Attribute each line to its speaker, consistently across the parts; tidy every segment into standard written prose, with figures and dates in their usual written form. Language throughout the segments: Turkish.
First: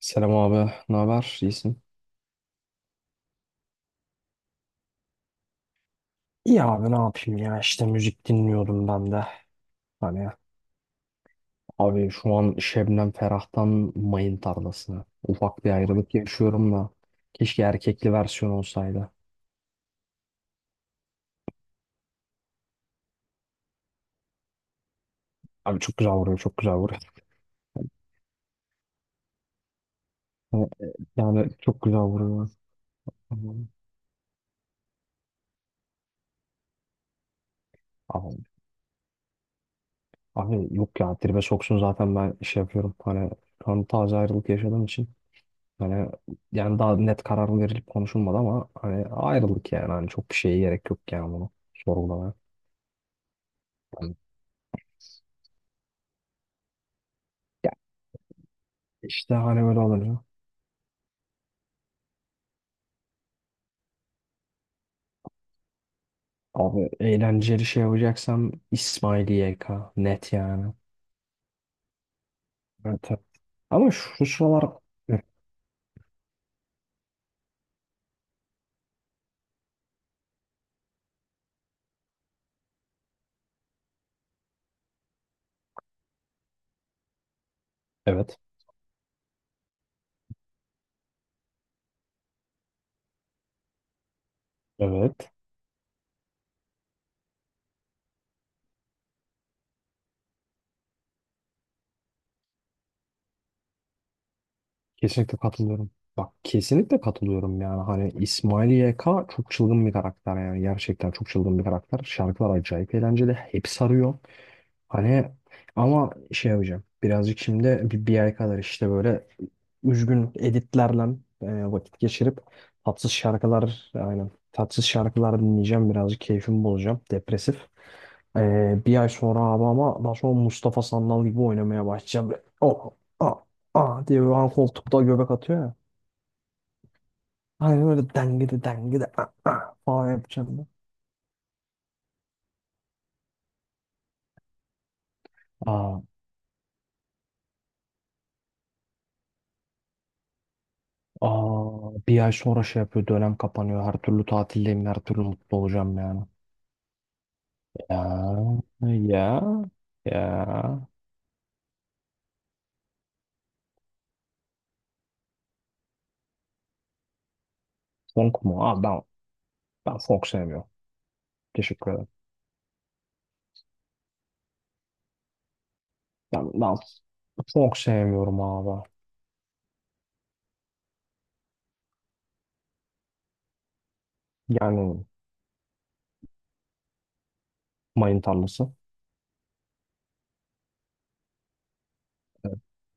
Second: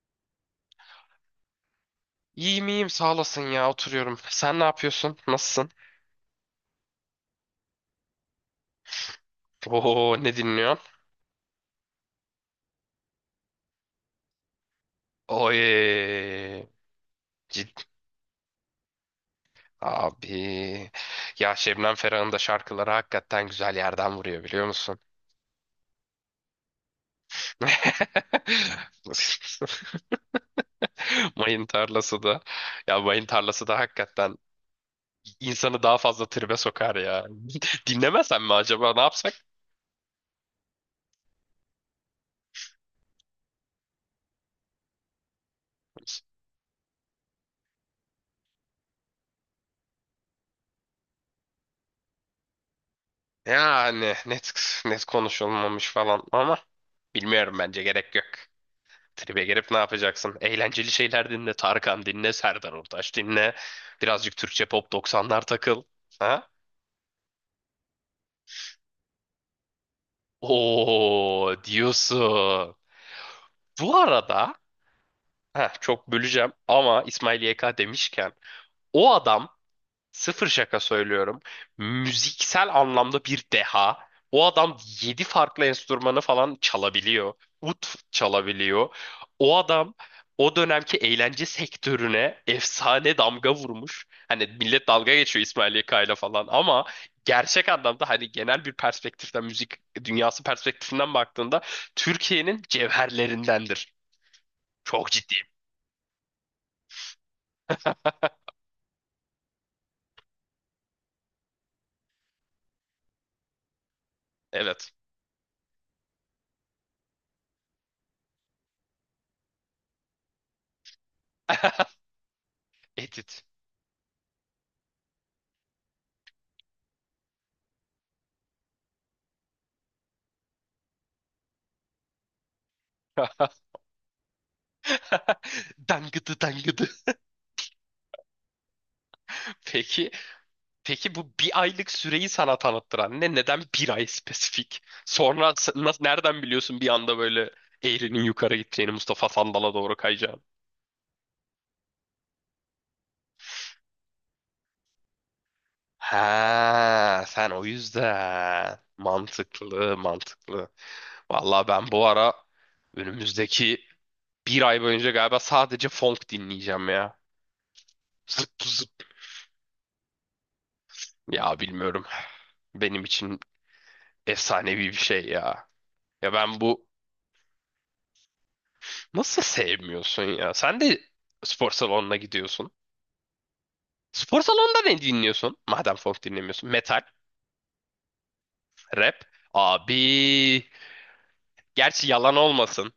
Speaker 1: Selam abi, ne haber? İyisin?
Speaker 2: İyiyim iyiyim sağ olasın ya, oturuyorum. Sen ne yapıyorsun? Nasılsın?
Speaker 1: İyi abi ne yapayım ya işte müzik dinliyordum ben de.
Speaker 2: Oo,
Speaker 1: Hani
Speaker 2: ne dinliyorsun?
Speaker 1: abi şu an Şebnem Ferah'tan Mayın Tarlası'na.
Speaker 2: Oy,
Speaker 1: Ufak bir ayrılık yaşıyorum da. Keşke
Speaker 2: ciddi
Speaker 1: erkekli versiyon olsaydı.
Speaker 2: abi. Ya Şebnem Ferah'ın da şarkıları hakikaten güzel yerden vuruyor, biliyor musun?
Speaker 1: Abi çok güzel vuruyor çok güzel vuruyor. Yani yani
Speaker 2: Mayın
Speaker 1: çok güzel
Speaker 2: tarlası da.
Speaker 1: vuruyor.
Speaker 2: Ya mayın tarlası da hakikaten insanı daha fazla tribe sokar ya. Dinlemesen
Speaker 1: Abi,
Speaker 2: mi acaba, ne yapsak?
Speaker 1: abi, yok ya tribe soksun zaten ben şey yapıyorum. Hani şu an taze ayrılık yaşadığım için. Hani yani daha net karar verilip konuşulmadı ama hani ayrılık yani. Hani çok bir şeye gerek yok yani bunu sorgulamaya.
Speaker 2: Yani net net konuşulmamış falan ama bilmiyorum,
Speaker 1: Ya
Speaker 2: bence gerek yok.
Speaker 1: işte
Speaker 2: Tribe
Speaker 1: hani
Speaker 2: girip ne
Speaker 1: böyle olur ya.
Speaker 2: yapacaksın? Eğlenceli şeyler dinle. Tarkan dinle. Serdar Ortaç dinle. Birazcık Türkçe pop 90'lar takıl. Ha?
Speaker 1: Abi eğlenceli şey yapacaksam İsmail YK net yani.
Speaker 2: Oo, diyorsun.
Speaker 1: Evet. Ama
Speaker 2: Bu
Speaker 1: şu
Speaker 2: arada
Speaker 1: sıralar hı,
Speaker 2: heh, çok böleceğim ama İsmail YK demişken o adam, sıfır şaka söylüyorum. Müziksel anlamda bir deha. O adam 7 farklı enstrümanı falan çalabiliyor. Ut
Speaker 1: evet,
Speaker 2: çalabiliyor. O adam o dönemki eğlence sektörüne efsane damga vurmuş. Hani millet dalga
Speaker 1: evet,
Speaker 2: geçiyor İsmail Yaka'yla falan ama gerçek anlamda hani genel bir perspektiften, müzik dünyası perspektifinden baktığında Türkiye'nin cevherlerindendir. Çok
Speaker 1: kesinlikle
Speaker 2: ciddiyim.
Speaker 1: katılıyorum. Bak kesinlikle katılıyorum yani hani İsmail YK çok çılgın bir karakter yani gerçekten çok çılgın bir karakter. Şarkılar acayip eğlenceli. Hep sarıyor.
Speaker 2: Evet.
Speaker 1: Hani ama şey yapacağım. Birazcık şimdi bir ay kadar işte böyle üzgün editlerle vakit geçirip tatsız
Speaker 2: Edit.
Speaker 1: şarkılar aynen tatsız şarkılar dinleyeceğim. Birazcık keyfimi bozacağım. Depresif. E, bir ay sonra abi ama daha sonra Mustafa Sandal gibi oynamaya başlayacağım. Böyle, oh, ah, ah diye böyle hani koltukta göbek atıyor ya.
Speaker 2: Dangıdı dangıdı.
Speaker 1: Aynen öyle dengede dengede ah, ah
Speaker 2: Peki
Speaker 1: falan yapacağım
Speaker 2: Peki, bu bir aylık süreyi sana tanıttıran ne? Neden bir ay spesifik? Sonra nasıl,
Speaker 1: ben.
Speaker 2: nereden biliyorsun bir anda böyle eğrinin yukarı gideceğini, Mustafa Sandal'a doğru kayacağını?
Speaker 1: Aa, bir ay sonra şey yapıyor dönem kapanıyor her türlü tatildeyim her türlü mutlu olacağım yani.
Speaker 2: Ha, sen o
Speaker 1: Ya
Speaker 2: yüzden.
Speaker 1: ya
Speaker 2: Mantıklı,
Speaker 1: ya
Speaker 2: mantıklı. Vallahi ben bu ara önümüzdeki bir ay boyunca galiba sadece funk dinleyeceğim ya.
Speaker 1: funk
Speaker 2: Zıp
Speaker 1: mu? Abi
Speaker 2: zıp.
Speaker 1: ben funk sevmiyorum.
Speaker 2: Ya
Speaker 1: Teşekkür
Speaker 2: bilmiyorum.
Speaker 1: ederim.
Speaker 2: Benim için efsanevi bir şey ya. Ya
Speaker 1: Ben,
Speaker 2: ben
Speaker 1: ben
Speaker 2: bu
Speaker 1: funk sevmiyorum abi.
Speaker 2: Nasıl sevmiyorsun ya? Sen de spor salonuna gidiyorsun. Spor salonunda ne
Speaker 1: Yani
Speaker 2: dinliyorsun? Madem folk dinlemiyorsun. Metal,
Speaker 1: mayın tarlası.
Speaker 2: rap. Abi. Gerçi yalan
Speaker 1: Evet,
Speaker 2: olmasın.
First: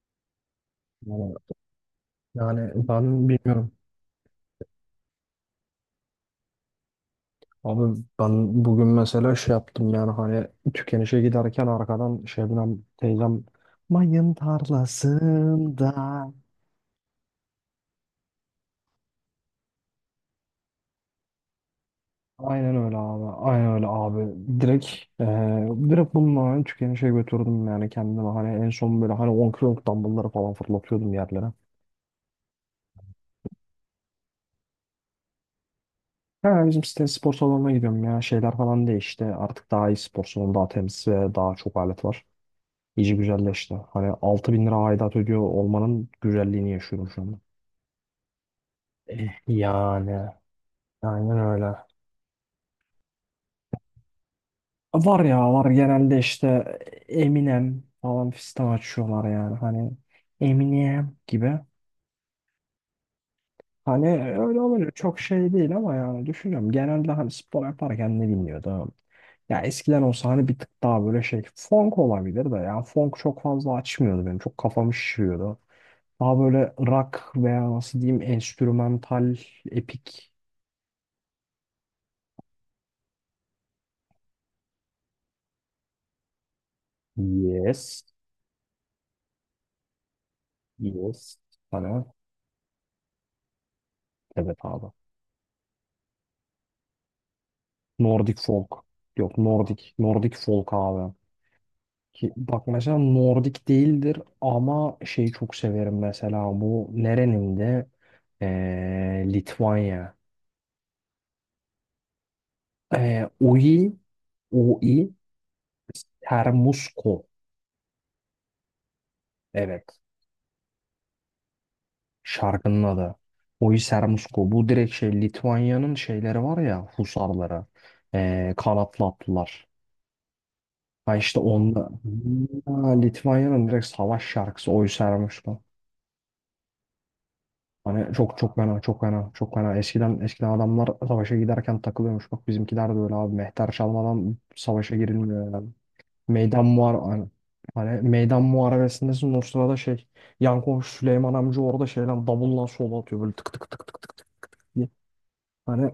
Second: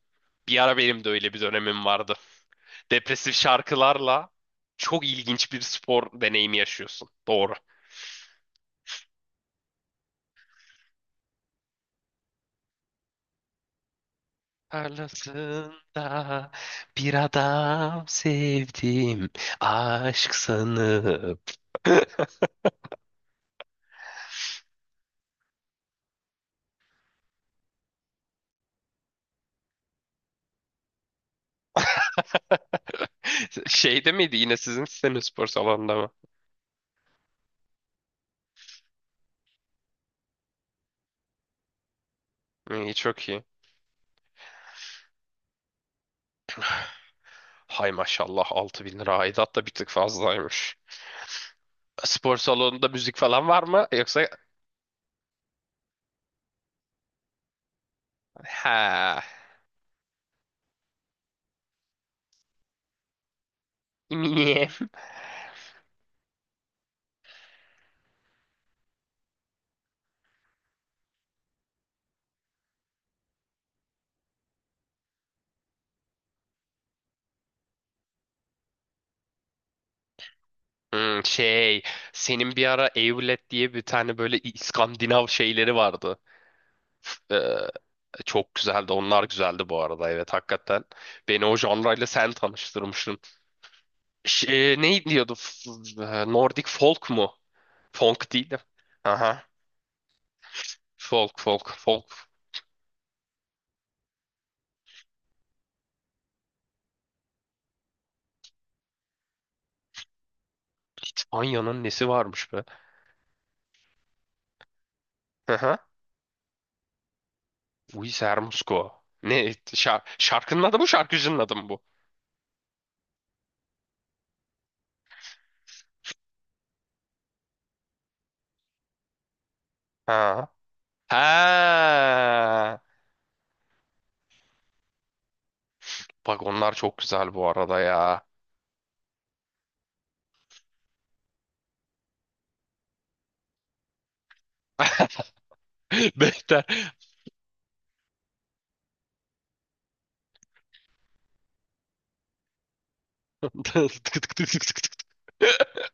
Speaker 2: Bir ara benim de öyle
Speaker 1: Yani,
Speaker 2: bir dönemim vardı.
Speaker 1: yani ben
Speaker 2: Depresif
Speaker 1: bilmiyorum.
Speaker 2: şarkılarla çok ilginç bir spor deneyimi yaşıyorsun. Doğru.
Speaker 1: Abi ben bugün mesela şey yaptım yani hani tükenişe giderken arkadan Şebnem teyzem mayın tarlasında
Speaker 2: Tarlasında bir adam sevdim. Aşk sanıp.
Speaker 1: aynen öyle abi. Aynen öyle abi. Direkt direkt bununla ben tükenişe götürdüm yani kendimi. Hani en son böyle hani 10 kiloluk dumbbellları falan fırlatıyordum yerlere.
Speaker 2: Şeyde miydi, yine sizin sitenin spor salonunda mı?
Speaker 1: Ha, bizim site spor salonuna gidiyorum ya. Şeyler falan değişti. Artık daha iyi spor salonu, daha temiz ve daha çok alet var.
Speaker 2: İyi,
Speaker 1: İyice
Speaker 2: çok iyi.
Speaker 1: güzelleşti. Hani 6.000 lira aidat ödüyor olmanın güzelliğini yaşıyorum şu anda.
Speaker 2: Hay maşallah, 6.000 lira aidat da bir tık
Speaker 1: Yani
Speaker 2: fazlaymış.
Speaker 1: aynen öyle.
Speaker 2: Spor salonunda müzik falan var mı? Yoksa
Speaker 1: Var ya var genelde işte Eminem falan fistan
Speaker 2: ha,
Speaker 1: açıyorlar yani. Hani Eminem gibi. Hani öyle
Speaker 2: niye?
Speaker 1: olunca çok şey değil ama yani düşünüyorum. Genelde hani spor yaparken ne dinliyordum? Ya eskiden olsa hani bir tık daha böyle şey funk olabilir de yani funk çok fazla açmıyordu benim. Çok kafamı şişiriyordu. Daha böyle rock veya nasıl diyeyim enstrümantal epik.
Speaker 2: Hmm, şey, senin bir ara Evlet diye bir tane böyle İskandinav şeyleri vardı. F- eee,
Speaker 1: Yes.
Speaker 2: çok güzeldi. Onlar güzeldi bu arada. Evet, hakikaten.
Speaker 1: Yes.
Speaker 2: Beni o
Speaker 1: Hani
Speaker 2: janrayla sen tanıştırmışsın.
Speaker 1: evet
Speaker 2: Şey,
Speaker 1: abi.
Speaker 2: ne diyordu? Nordic folk mu? Folk
Speaker 1: Nordic
Speaker 2: değil de.
Speaker 1: folk. Yok
Speaker 2: Aha.
Speaker 1: Nordic. Nordic folk abi.
Speaker 2: Folk folk folk.
Speaker 1: Ki bak mesela Nordik değildir ama şeyi çok severim mesela bu nerenin de Litvanya.
Speaker 2: İspanya'nın nesi varmış be?
Speaker 1: Oi, Oi
Speaker 2: Aha.
Speaker 1: Sermusko.
Speaker 2: Luis Hermosco. Ne?
Speaker 1: Evet
Speaker 2: Şar- şarkının adı mı, şarkıcının adı mı bu?
Speaker 1: şarkının adı. Oi Sermusko. Bu direkt şey Litvanya'nın şeyleri var ya husarları. Kanatlı atlılar.
Speaker 2: Ha.
Speaker 1: Ha işte onda
Speaker 2: Ha.
Speaker 1: ha, Litvanya'nın direkt savaş şarkısı Oi Sermusko.
Speaker 2: Bak, onlar çok güzel bu arada
Speaker 1: Hani
Speaker 2: ya.
Speaker 1: çok çok fena çok fena çok fena. Eskiden eskiden adamlar savaşa giderken takılıyormuş. Bak bizimkiler de öyle abi. Mehter çalmadan savaşa girilmiyor yani.
Speaker 2: Behter.
Speaker 1: Meydan muhar hani, hani meydan muharebesindesin o sırada şey yan komşu Süleyman amca orada şeyden davulla sola atıyor böyle tık
Speaker 2: Tık
Speaker 1: tık tık tık
Speaker 2: tık
Speaker 1: tık tık
Speaker 2: tık tık tık
Speaker 1: diye.
Speaker 2: tık.
Speaker 1: Hani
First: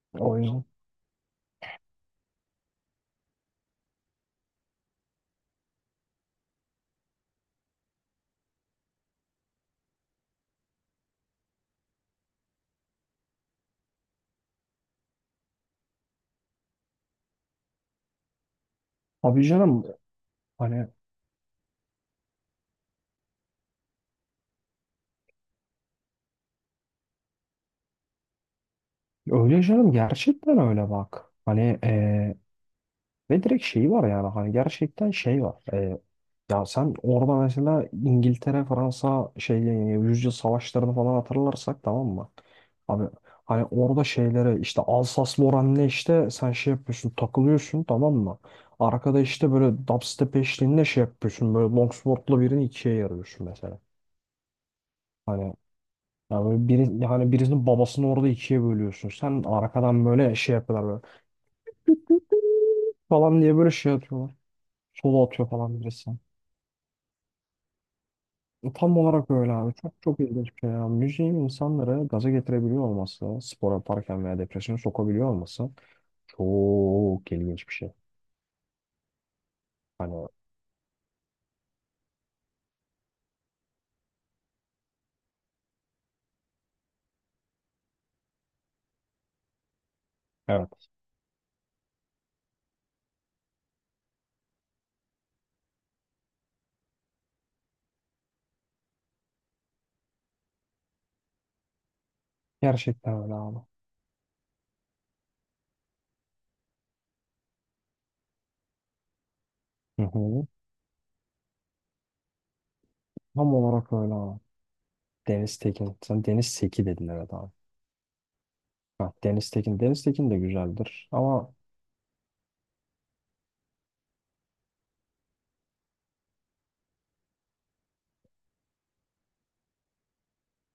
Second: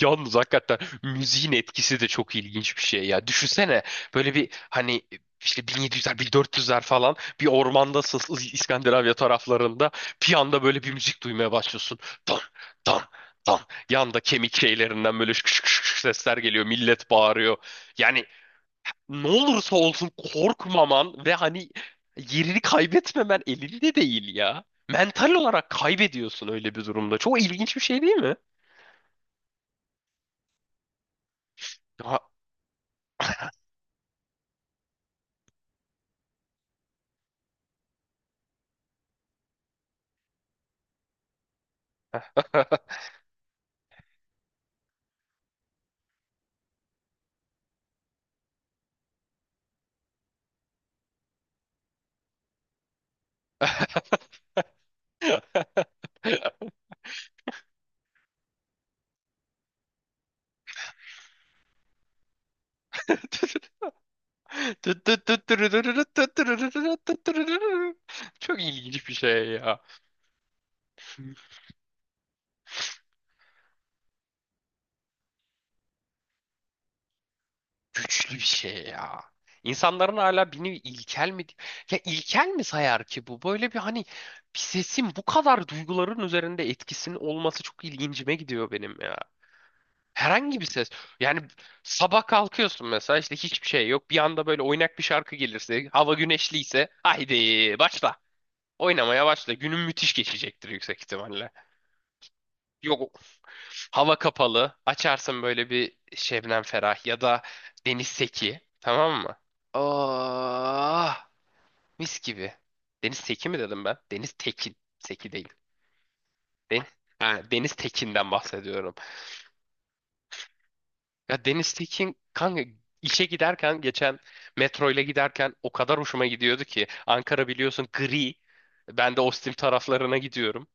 Speaker 2: Yalnız
Speaker 1: o
Speaker 2: hakikaten müziğin etkisi de çok ilginç bir şey ya. Düşünsene böyle bir hani işte 1700'ler 1400'ler falan, bir ormandasın, İskandinavya taraflarında bir anda böyle bir müzik duymaya başlıyorsun. Don don don. Yanda kemik şeylerinden böyle şık şık şık şık sesler geliyor. Millet bağırıyor. Yani ne
Speaker 1: abi
Speaker 2: olursa
Speaker 1: canım
Speaker 2: olsun
Speaker 1: hani
Speaker 2: korkmaman ve hani yerini kaybetmemen elinde değil ya. Mental olarak kaybediyorsun öyle bir durumda. Çok ilginç bir şey değil mi?
Speaker 1: öyle canım gerçekten öyle bak. Hani
Speaker 2: Ha-
Speaker 1: ve direkt şeyi var yani hani gerçekten şey var. Ya sen orada mesela İngiltere, Fransa şeyle yüzyıl savaşlarını falan hatırlarsak tamam mı? Abi hani orada şeylere işte Alsas-Lorraine'le işte sen şey yapıyorsun takılıyorsun tamam mı? Arkada işte böyle dubstep eşliğinde şey yapıyorsun böyle longsword'la birini ikiye yarıyorsun mesela. Hani ya böyle biri, hani birisinin babasını orada ikiye bölüyorsun. Sen arkadan böyle şey yapıyorlar böyle falan diye böyle şey atıyorlar. Solo atıyor falan birisi.
Speaker 2: Çok
Speaker 1: Tam
Speaker 2: ilginç bir
Speaker 1: olarak
Speaker 2: şey
Speaker 1: öyle abi.
Speaker 2: ya.
Speaker 1: Çok çok ilginç bir şey ya. Müziğin insanları gaza getirebiliyor olması, spor yaparken veya depresyona sokabiliyor olması çok ilginç bir şey.
Speaker 2: Güçlü bir şey ya. İnsanların
Speaker 1: Hani
Speaker 2: hala beni ilkel mi, ya ilkel mi sayar ki bu? Böyle bir hani bir sesin bu kadar duyguların üzerinde etkisinin olması çok ilgincime gidiyor benim ya. Herhangi bir
Speaker 1: evet.
Speaker 2: ses. Yani sabah kalkıyorsun mesela, işte hiçbir şey yok. Bir anda böyle oynak bir şarkı gelirse, hava güneşliyse, haydi başla. Oynamaya başla. Günün müthiş geçecektir yüksek ihtimalle. Yok,
Speaker 1: Gerçekten öyle abi.
Speaker 2: hava kapalı. Açarsın böyle bir Şebnem Ferah ya da Deniz Seki. Tamam mı?
Speaker 1: Hı hı.
Speaker 2: Ah, mis gibi. Deniz Seki
Speaker 1: Tam
Speaker 2: mi dedim
Speaker 1: olarak
Speaker 2: ben?
Speaker 1: öyle
Speaker 2: Deniz
Speaker 1: abi.
Speaker 2: Tekin. Seki değil.
Speaker 1: Deniz Tekin. Sen Deniz
Speaker 2: Den-
Speaker 1: Seki dedin evet
Speaker 2: ha,
Speaker 1: abi.
Speaker 2: Deniz Tekin'den bahsediyorum.
Speaker 1: Ha, Deniz Tekin. Deniz Tekin de güzeldir.
Speaker 2: Ya
Speaker 1: Ama
Speaker 2: Deniz Tekin kanka, işe giderken, geçen metroyla giderken o kadar hoşuma gidiyordu ki, Ankara biliyorsun gri. Ben de Ostim taraflarına gidiyorum.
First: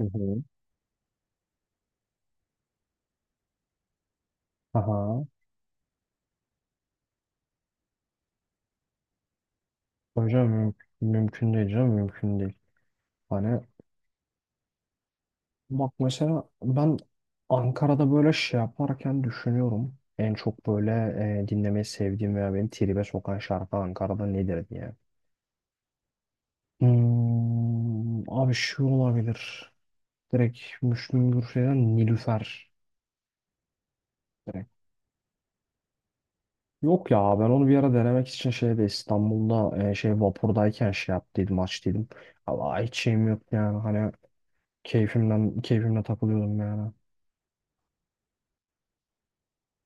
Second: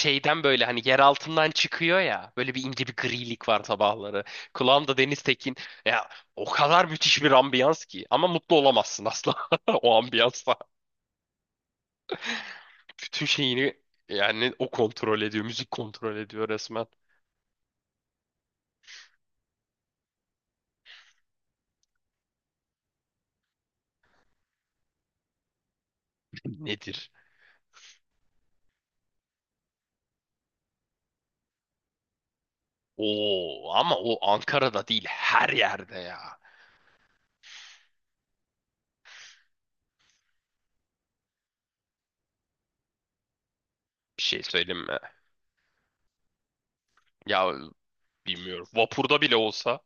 Speaker 1: hı hı.
Speaker 2: böyle hani yer altından çıkıyor ya, böyle bir ince bir grilik var sabahları. Kulağımda Deniz
Speaker 1: Aha.
Speaker 2: Tekin ya, o kadar müthiş bir ambiyans ki, ama mutlu olamazsın asla o
Speaker 1: Hocam
Speaker 2: ambiyansa.
Speaker 1: mümkün değil canım. Mümkün değil.
Speaker 2: Bütün
Speaker 1: Hani
Speaker 2: şeyini, yani o kontrol ediyor, müzik
Speaker 1: bak
Speaker 2: kontrol ediyor
Speaker 1: mesela
Speaker 2: resmen.
Speaker 1: ben Ankara'da böyle şey yaparken düşünüyorum. En çok böyle dinlemeyi sevdiğim veya beni tribe sokan şarkı Ankara'da nedir diye.
Speaker 2: Nedir?
Speaker 1: Hmm, abi şu olabilir. Direkt Müslüm Gürses'ten Nilüfer.
Speaker 2: Oo, ama o
Speaker 1: Direkt.
Speaker 2: Ankara'da değil, her yerde ya.
Speaker 1: Yok ya ben onu bir ara denemek için şeyde İstanbul'da şey vapurdayken şey yaptıydım açtıydım. Ama hiç şeyim yok yani hani
Speaker 2: Bir şey söyleyeyim mi?
Speaker 1: keyfimden keyfimle takılıyordum yani.
Speaker 2: Ya bilmiyorum. Vapurda bile olsa.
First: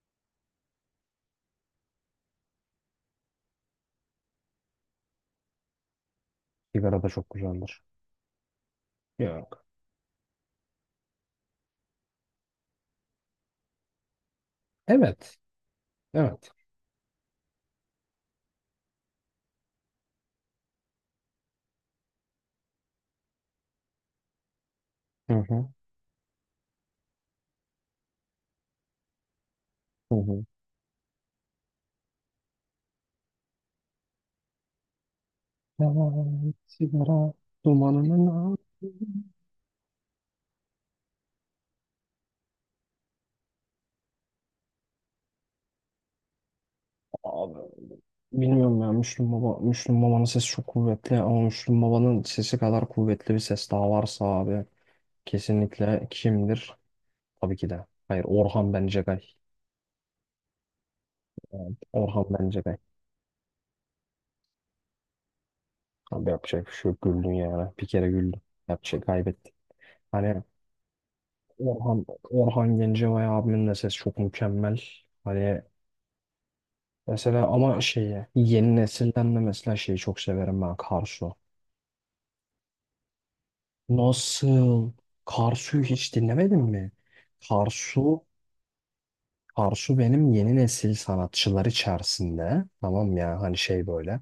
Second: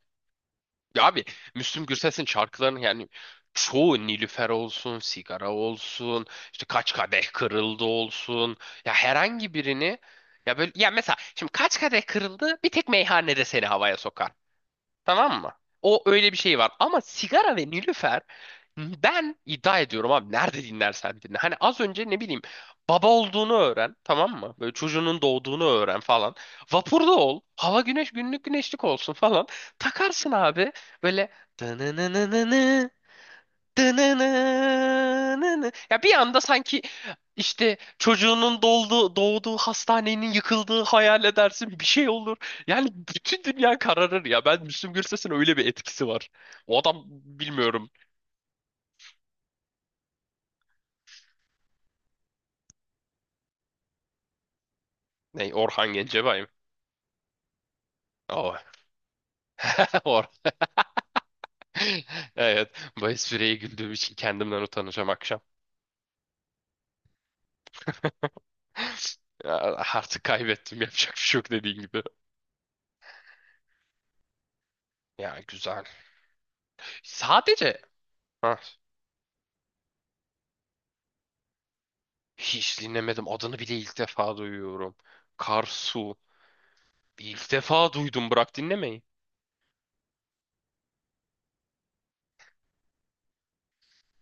Speaker 2: Ya abi, Müslüm Gürses'in şarkılarının yani çoğu, Nilüfer olsun, sigara olsun, işte kaç
Speaker 1: Sigara da
Speaker 2: kadeh
Speaker 1: çok güzeldir.
Speaker 2: kırıldı olsun. Ya herhangi
Speaker 1: Yok.
Speaker 2: birini, ya böyle ya, mesela şimdi kaç kadeh kırıldı bir tek meyhanede seni havaya sokar.
Speaker 1: Evet.
Speaker 2: Tamam mı? O öyle bir
Speaker 1: Evet.
Speaker 2: şey var. Ama sigara ve nilüfer, ben iddia ediyorum abi, nerede dinlersen dinle. Hani az önce ne bileyim, baba olduğunu öğren tamam mı? Böyle çocuğunun
Speaker 1: Hı
Speaker 2: doğduğunu
Speaker 1: hı.
Speaker 2: öğren falan. Vapurda ol. Hava güneş, günlük güneşlik olsun falan.
Speaker 1: Hı
Speaker 2: Takarsın
Speaker 1: hı.
Speaker 2: abi, böyle Dınınınını. Ya bir anda
Speaker 1: Yalan
Speaker 2: sanki
Speaker 1: sigara
Speaker 2: işte
Speaker 1: dumanının
Speaker 2: çocuğunun
Speaker 1: altı.
Speaker 2: doldu, doğduğu hastanenin yıkıldığı hayal edersin, bir şey olur. Yani bütün dünya kararır ya. Ben, Müslüm Gürses'in öyle bir etkisi var. O adam,
Speaker 1: Abi,
Speaker 2: bilmiyorum.
Speaker 1: bilmiyorum ya Müslüm Baba Müslüm Baba'nın sesi çok kuvvetli ama Müslüm Baba'nın sesi kadar kuvvetli bir ses daha varsa abi
Speaker 2: Ne, Orhan
Speaker 1: kesinlikle
Speaker 2: Gencebay mı?
Speaker 1: kimdir? Tabii ki de. Hayır
Speaker 2: Oh.
Speaker 1: Orhan Bencegay.
Speaker 2: Or.
Speaker 1: Yani Orhan
Speaker 2: Evet.
Speaker 1: Bencegay.
Speaker 2: Bu espriye güldüğüm için kendimden utanacağım akşam.
Speaker 1: Abi yapacak bir şey yok güldün yani. Bir kere güldün. Yapacak
Speaker 2: Ya,
Speaker 1: kaybettik.
Speaker 2: artık
Speaker 1: Hani
Speaker 2: kaybettim, yapacak bir şey yok, dediğin
Speaker 1: Orhan
Speaker 2: gibi.
Speaker 1: Orhan Gencebay abimin de sesi çok mükemmel.
Speaker 2: Ya
Speaker 1: Hani
Speaker 2: güzel.
Speaker 1: mesela
Speaker 2: Sadece
Speaker 1: ama şeyi
Speaker 2: ha.
Speaker 1: yeni nesilden de mesela şeyi çok severim ben Karsu.
Speaker 2: Hiç dinlemedim. Adını bile ilk defa
Speaker 1: Nasıl?
Speaker 2: duyuyorum.
Speaker 1: Karsu'yu hiç
Speaker 2: Karsu.
Speaker 1: dinlemedin mi?
Speaker 2: İlk defa
Speaker 1: Karsu,
Speaker 2: duydum. Bırak dinlemeyi.
Speaker 1: Karsu benim yeni nesil sanatçılar içerisinde. Tamam ya hani şey böyle.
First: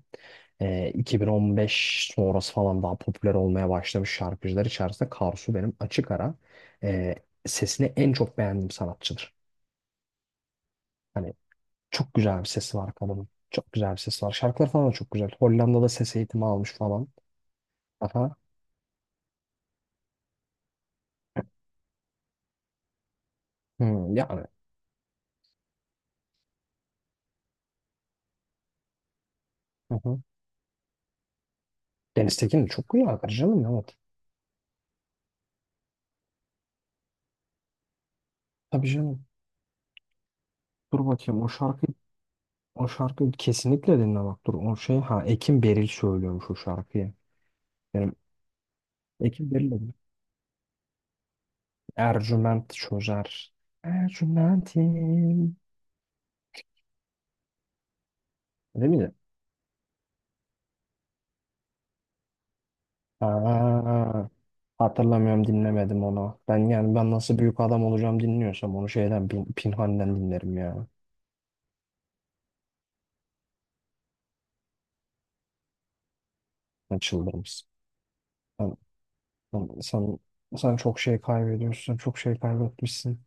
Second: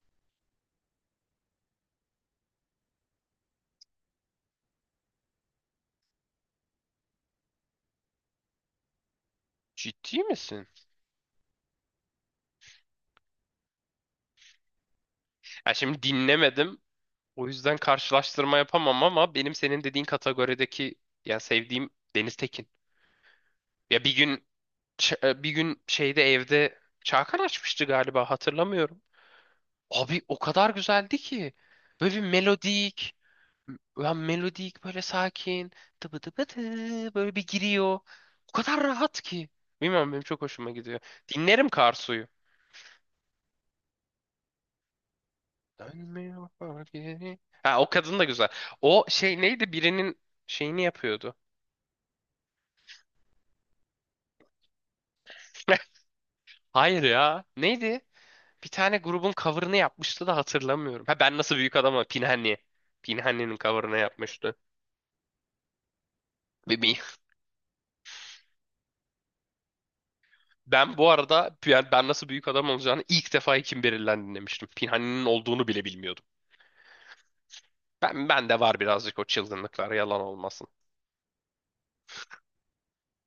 Speaker 1: 2015 sonrası falan daha popüler olmaya başlamış şarkıcılar içerisinde Karsu benim açık ara e, sesini en çok beğendiğim sanatçıdır.
Speaker 2: Ciddi misin?
Speaker 1: Hani çok güzel bir sesi var kadının. Çok güzel bir sesi var. Şarkıları falan da çok güzel.
Speaker 2: Ya
Speaker 1: Hollanda'da
Speaker 2: şimdi
Speaker 1: ses eğitimi almış
Speaker 2: dinlemedim.
Speaker 1: falan.
Speaker 2: O yüzden
Speaker 1: Aha.
Speaker 2: karşılaştırma yapamam, ama benim senin dediğin kategorideki ya sevdiğim Deniz Tekin. Ya
Speaker 1: Hmm,
Speaker 2: bir gün,
Speaker 1: yani.
Speaker 2: bir gün şeyde, evde Çağkan açmıştı galiba, hatırlamıyorum.
Speaker 1: Hı hı.
Speaker 2: Abi o kadar güzeldi ki. Böyle bir
Speaker 1: Deniz Tekin de çok güzel
Speaker 2: melodik.
Speaker 1: şarkıcı canım. Evet.
Speaker 2: Ben melodik böyle sakin, tıbı tıbı tı böyle bir giriyor. O kadar
Speaker 1: Tabii
Speaker 2: rahat
Speaker 1: canım.
Speaker 2: ki. Bilmiyorum, benim çok hoşuma gidiyor.
Speaker 1: Dur bakayım
Speaker 2: Dinlerim Karsu'yu.
Speaker 1: o şarkıyı kesinlikle dinle bak dur o şey ha Ekim Beril
Speaker 2: Dönmüyor
Speaker 1: söylüyormuş o
Speaker 2: bak
Speaker 1: şarkıyı.
Speaker 2: geri. Ha, o
Speaker 1: Benim
Speaker 2: kadın da güzel. O şey
Speaker 1: Ekim Beril
Speaker 2: neydi,
Speaker 1: dedim.
Speaker 2: birinin şeyini yapıyordu.
Speaker 1: Ercüment çözer. Ercümentim.
Speaker 2: Hayır ya. Neydi? Bir
Speaker 1: Değil
Speaker 2: tane
Speaker 1: miydi?
Speaker 2: grubun cover'ını yapmıştı da hatırlamıyorum. Ha, ben nasıl büyük adamım? Pinhani. Pinhani'nin cover'ını
Speaker 1: Ha,
Speaker 2: yapmıştı.
Speaker 1: hatırlamıyorum dinlemedim onu. Ben
Speaker 2: Ve
Speaker 1: yani
Speaker 2: bi-
Speaker 1: ben nasıl büyük adam olacağım dinliyorsam onu şeyden Pinhani'den dinlerim ya.
Speaker 2: Ben bu arada yani ben nasıl büyük adam olacağını ilk defa Kim Beril'den dinlemiştim. Pinhani'nin olduğunu bile bilmiyordum.
Speaker 1: Ben çıldırırım.
Speaker 2: Ben de
Speaker 1: Sen,
Speaker 2: var birazcık o
Speaker 1: sen,
Speaker 2: çılgınlıklar,
Speaker 1: sen,
Speaker 2: yalan olmasın.
Speaker 1: sen çok şey kaybediyorsun. Çok şey kaybetmişsin.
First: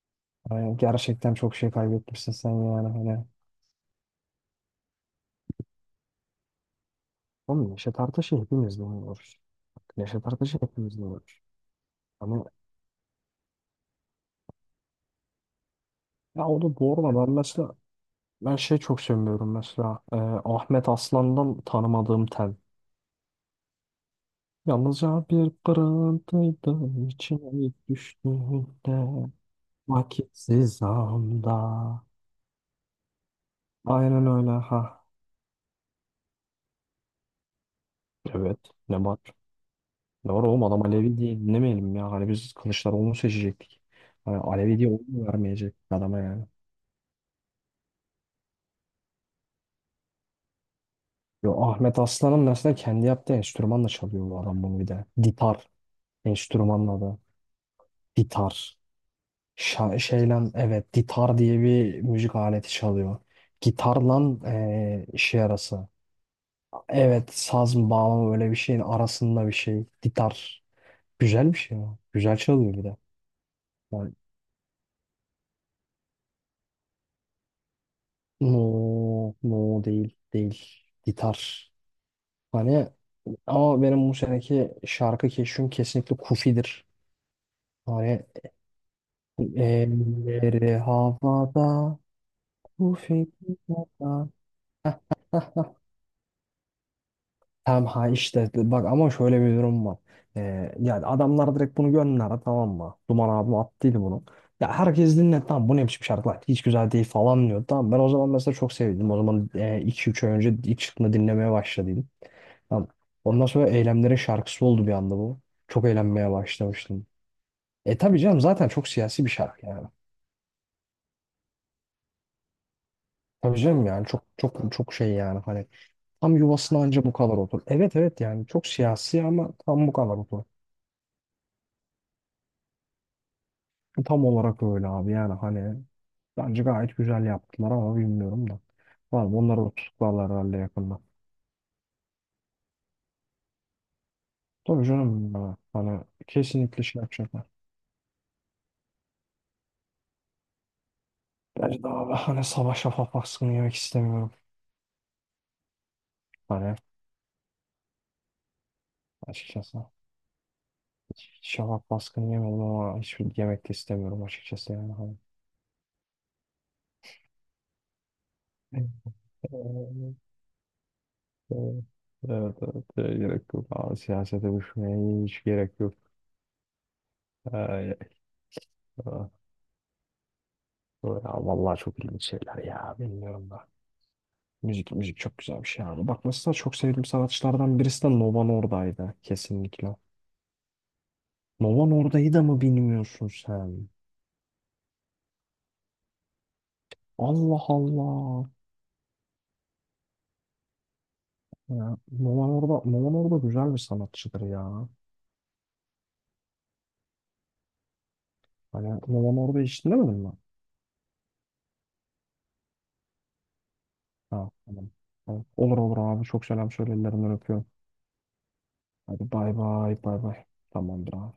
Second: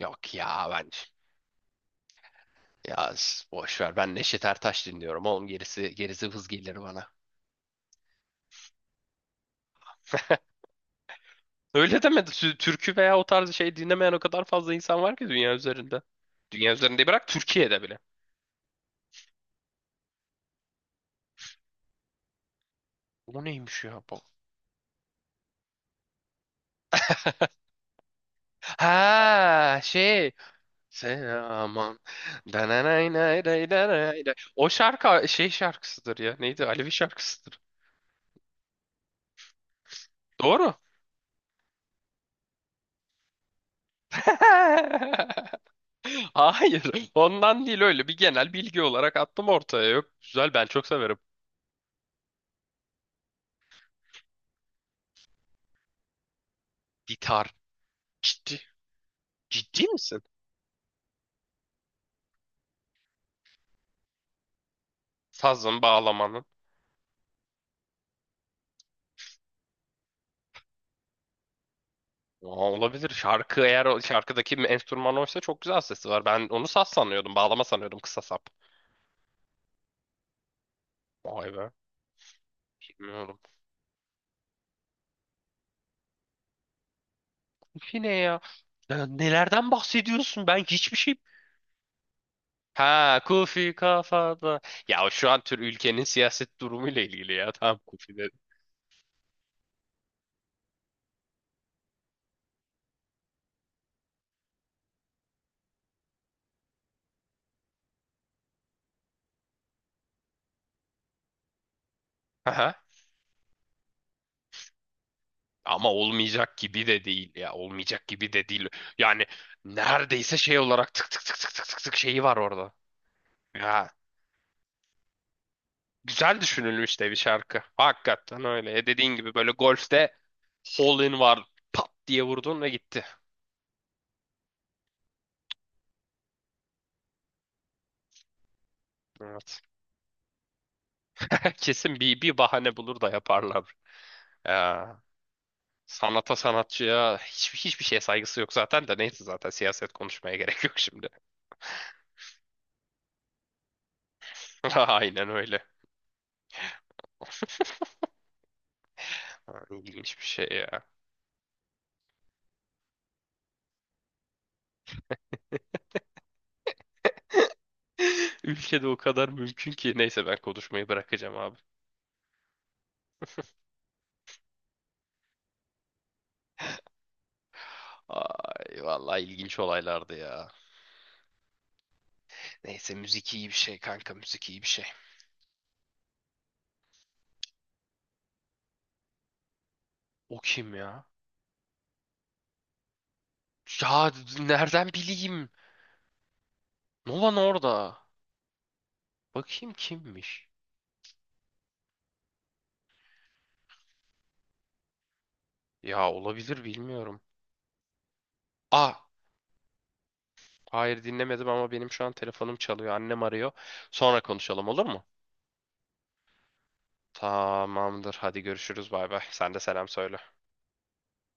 Speaker 2: Yok ya,
Speaker 1: Yani
Speaker 2: ben
Speaker 1: gerçekten çok şey kaybetmişsin sen yani.
Speaker 2: ya
Speaker 1: Hani
Speaker 2: boş ver, ben Neşet Ertaş dinliyorum oğlum, gerisi hız gelir bana.
Speaker 1: oğlum Neşet Ertaş'ı hepimiz dinliyoruz. Bak, Neşet Ertaş'ı hepimiz dinliyoruz.
Speaker 2: Öyle demedi.
Speaker 1: Hani
Speaker 2: Türkü veya o tarz şey dinlemeyen o kadar fazla insan var ki dünya üzerinde.
Speaker 1: ya o da
Speaker 2: Dünya
Speaker 1: bu
Speaker 2: üzerinde
Speaker 1: arada
Speaker 2: bırak,
Speaker 1: ben mesela
Speaker 2: Türkiye'de bile.
Speaker 1: ben şey çok sevmiyorum mesela Ahmet Aslan'dan tanımadığım tel.
Speaker 2: O neymiş ya bu?
Speaker 1: Yalnızca bir pırıltıydı içine düştüğünde
Speaker 2: Ha, şey.
Speaker 1: vakitsiz
Speaker 2: Sen,
Speaker 1: anda.
Speaker 2: aman. Dananay nay day danay
Speaker 1: Aynen
Speaker 2: day.
Speaker 1: öyle
Speaker 2: O
Speaker 1: ha.
Speaker 2: şarkı şey şarkısıdır ya. Neydi? Alevi şarkısıdır.
Speaker 1: Evet ne var? Ne var oğlum
Speaker 2: Doğru.
Speaker 1: adam Alevi diye dinlemeyelim ya. Hani biz Kılıçdaroğlu'nu seçecektik. Hani Alevi diye oyunu vermeyecektik adama yani.
Speaker 2: Hayır, ondan değil, öyle bir genel bilgi olarak attım ortaya. Yok, güzel, ben çok severim.
Speaker 1: Yo, Ahmet Aslan'ın mesela kendi yaptığı enstrümanla çalıyor bu adam bunu bir de. Ditar enstrümanla adı.
Speaker 2: Gitar. Ciddi.
Speaker 1: Ditar.
Speaker 2: Ciddi misin?
Speaker 1: Şeyle evet ditar diye bir müzik aleti çalıyor. Gitarla şey
Speaker 2: Sazın,
Speaker 1: arası.
Speaker 2: bağlamanın.
Speaker 1: Evet saz mı bağlama öyle bir şeyin arasında bir şey. Ditar. Güzel bir şey ama. Güzel
Speaker 2: Aa,
Speaker 1: çalıyor bir de.
Speaker 2: olabilir. Şarkı, eğer o
Speaker 1: Yani,
Speaker 2: şarkıdaki enstrüman oysa, çok güzel sesi var. Ben onu saz sanıyordum, bağlama sanıyordum, kısa sap.
Speaker 1: no, no değil değil.
Speaker 2: Vay be.
Speaker 1: Ditar. Hani
Speaker 2: Bilmiyorum.
Speaker 1: ama benim bu seneki şarkı keşfim kesinlikle Kufi'dir.
Speaker 2: Kufi ne
Speaker 1: Hani
Speaker 2: ya? Ya nelerden bahsediyorsun? Ben
Speaker 1: elleri
Speaker 2: hiçbir şey...
Speaker 1: havada, bu
Speaker 2: Ha, Kufi
Speaker 1: fikrada.
Speaker 2: kafada. Ya şu an tür ülkenin siyaset durumuyla ilgili ya. Tamam,
Speaker 1: Tamam ha
Speaker 2: Kufi dedim.
Speaker 1: işte bak ama şöyle bir durum var. Yani adamlar direkt bunu gönderdi tamam mı? Duman abim attıydı bunu. Ya herkes dinle tamam bu ne biçim şarkı hiç güzel değil falan diyor. Tamam ben o zaman mesela çok sevdim. O zaman 2-3 ay önce ilk çıktığında dinlemeye başladıydım. Tamam. Ondan sonra Eylemlerin şarkısı oldu bir anda bu. Çok
Speaker 2: Ama
Speaker 1: eğlenmeye
Speaker 2: olmayacak gibi de
Speaker 1: başlamıştım.
Speaker 2: değil ya.
Speaker 1: E
Speaker 2: Olmayacak
Speaker 1: tabii
Speaker 2: gibi
Speaker 1: canım
Speaker 2: de değil.
Speaker 1: zaten çok siyasi
Speaker 2: Yani
Speaker 1: bir şarkı yani.
Speaker 2: neredeyse şey olarak tık tık tık tık tık tık tık şeyi var orada.
Speaker 1: Tabii canım
Speaker 2: Ya
Speaker 1: yani çok çok çok şey yani hani tam
Speaker 2: güzel
Speaker 1: yuvasına
Speaker 2: düşünülmüş
Speaker 1: anca
Speaker 2: de
Speaker 1: bu
Speaker 2: bir
Speaker 1: kadar otur.
Speaker 2: şarkı.
Speaker 1: Evet evet
Speaker 2: Hakikaten
Speaker 1: yani çok
Speaker 2: öyle. E dediğin
Speaker 1: siyasi
Speaker 2: gibi böyle
Speaker 1: ama tam bu
Speaker 2: golfte
Speaker 1: kadar otur.
Speaker 2: hole in var. Pat diye vurdun ve gitti.
Speaker 1: Tam olarak öyle abi yani hani bence gayet güzel yaptılar ama bilmiyorum da. Var
Speaker 2: Evet.
Speaker 1: onları da tutuklarlar herhalde yakında.
Speaker 2: Kesin bir bahane bulur da yaparlar.
Speaker 1: Tabii
Speaker 2: Ya,
Speaker 1: canım ya, hani
Speaker 2: sanata
Speaker 1: kesinlikle şey
Speaker 2: sanatçıya
Speaker 1: yapacaklar.
Speaker 2: hiçbir şeye saygısı yok zaten, de neyse, zaten siyaset konuşmaya gerek yok şimdi.
Speaker 1: Bence de abi hani sabah şafak baskını yemek istemiyorum.
Speaker 2: Aynen öyle.
Speaker 1: Hani
Speaker 2: Ha,
Speaker 1: açıkçası
Speaker 2: İlginç bir şey ya.
Speaker 1: hiç şafak baskını yemedim ama hiçbir yemek de istemiyorum açıkçası yani. Hani.
Speaker 2: Ülkede o kadar mümkün ki.
Speaker 1: Evet,
Speaker 2: Neyse, ben konuşmayı bırakacağım abi.
Speaker 1: evet, evet, evet, gerek yok. Abi, siyasete düşmeye hiç gerek yok. Ee,
Speaker 2: Ay vallahi
Speaker 1: Ha,
Speaker 2: ilginç olaylardı ya.
Speaker 1: ya vallahi çok ilginç şeyler
Speaker 2: Neyse,
Speaker 1: ya
Speaker 2: müzik iyi
Speaker 1: bilmiyorum
Speaker 2: bir
Speaker 1: da.
Speaker 2: şey kanka, müzik iyi bir şey.
Speaker 1: Müzik müzik çok güzel bir şey abi. Bak mesela çok sevdiğim sanatçılardan birisi de Nova Norda'ydı kesinlikle.
Speaker 2: O kim ya?
Speaker 1: Nova Norda'yı da mı bilmiyorsun sen?
Speaker 2: Ya nereden bileyim? Nolan
Speaker 1: Allah
Speaker 2: orada.
Speaker 1: Allah.
Speaker 2: Bakayım kimmiş?
Speaker 1: Ya, Nova Norda güzel bir sanatçıdır ya.
Speaker 2: Ya olabilir, bilmiyorum.
Speaker 1: Hani
Speaker 2: Ah,
Speaker 1: Nova Norda hiç dinlemedin mi?
Speaker 2: hayır dinlemedim ama benim şu an telefonum çalıyor. Annem arıyor. Sonra
Speaker 1: Ha,
Speaker 2: konuşalım, olur
Speaker 1: tamam.
Speaker 2: mu?
Speaker 1: Tamam. Olur olur abi çok selam söyle ellerinden öpüyorum.
Speaker 2: Tamamdır. Hadi görüşürüz. Bay bay.
Speaker 1: Hadi bay
Speaker 2: Sen de selam
Speaker 1: bay
Speaker 2: söyle.
Speaker 1: bay bay. Tamamdır abi.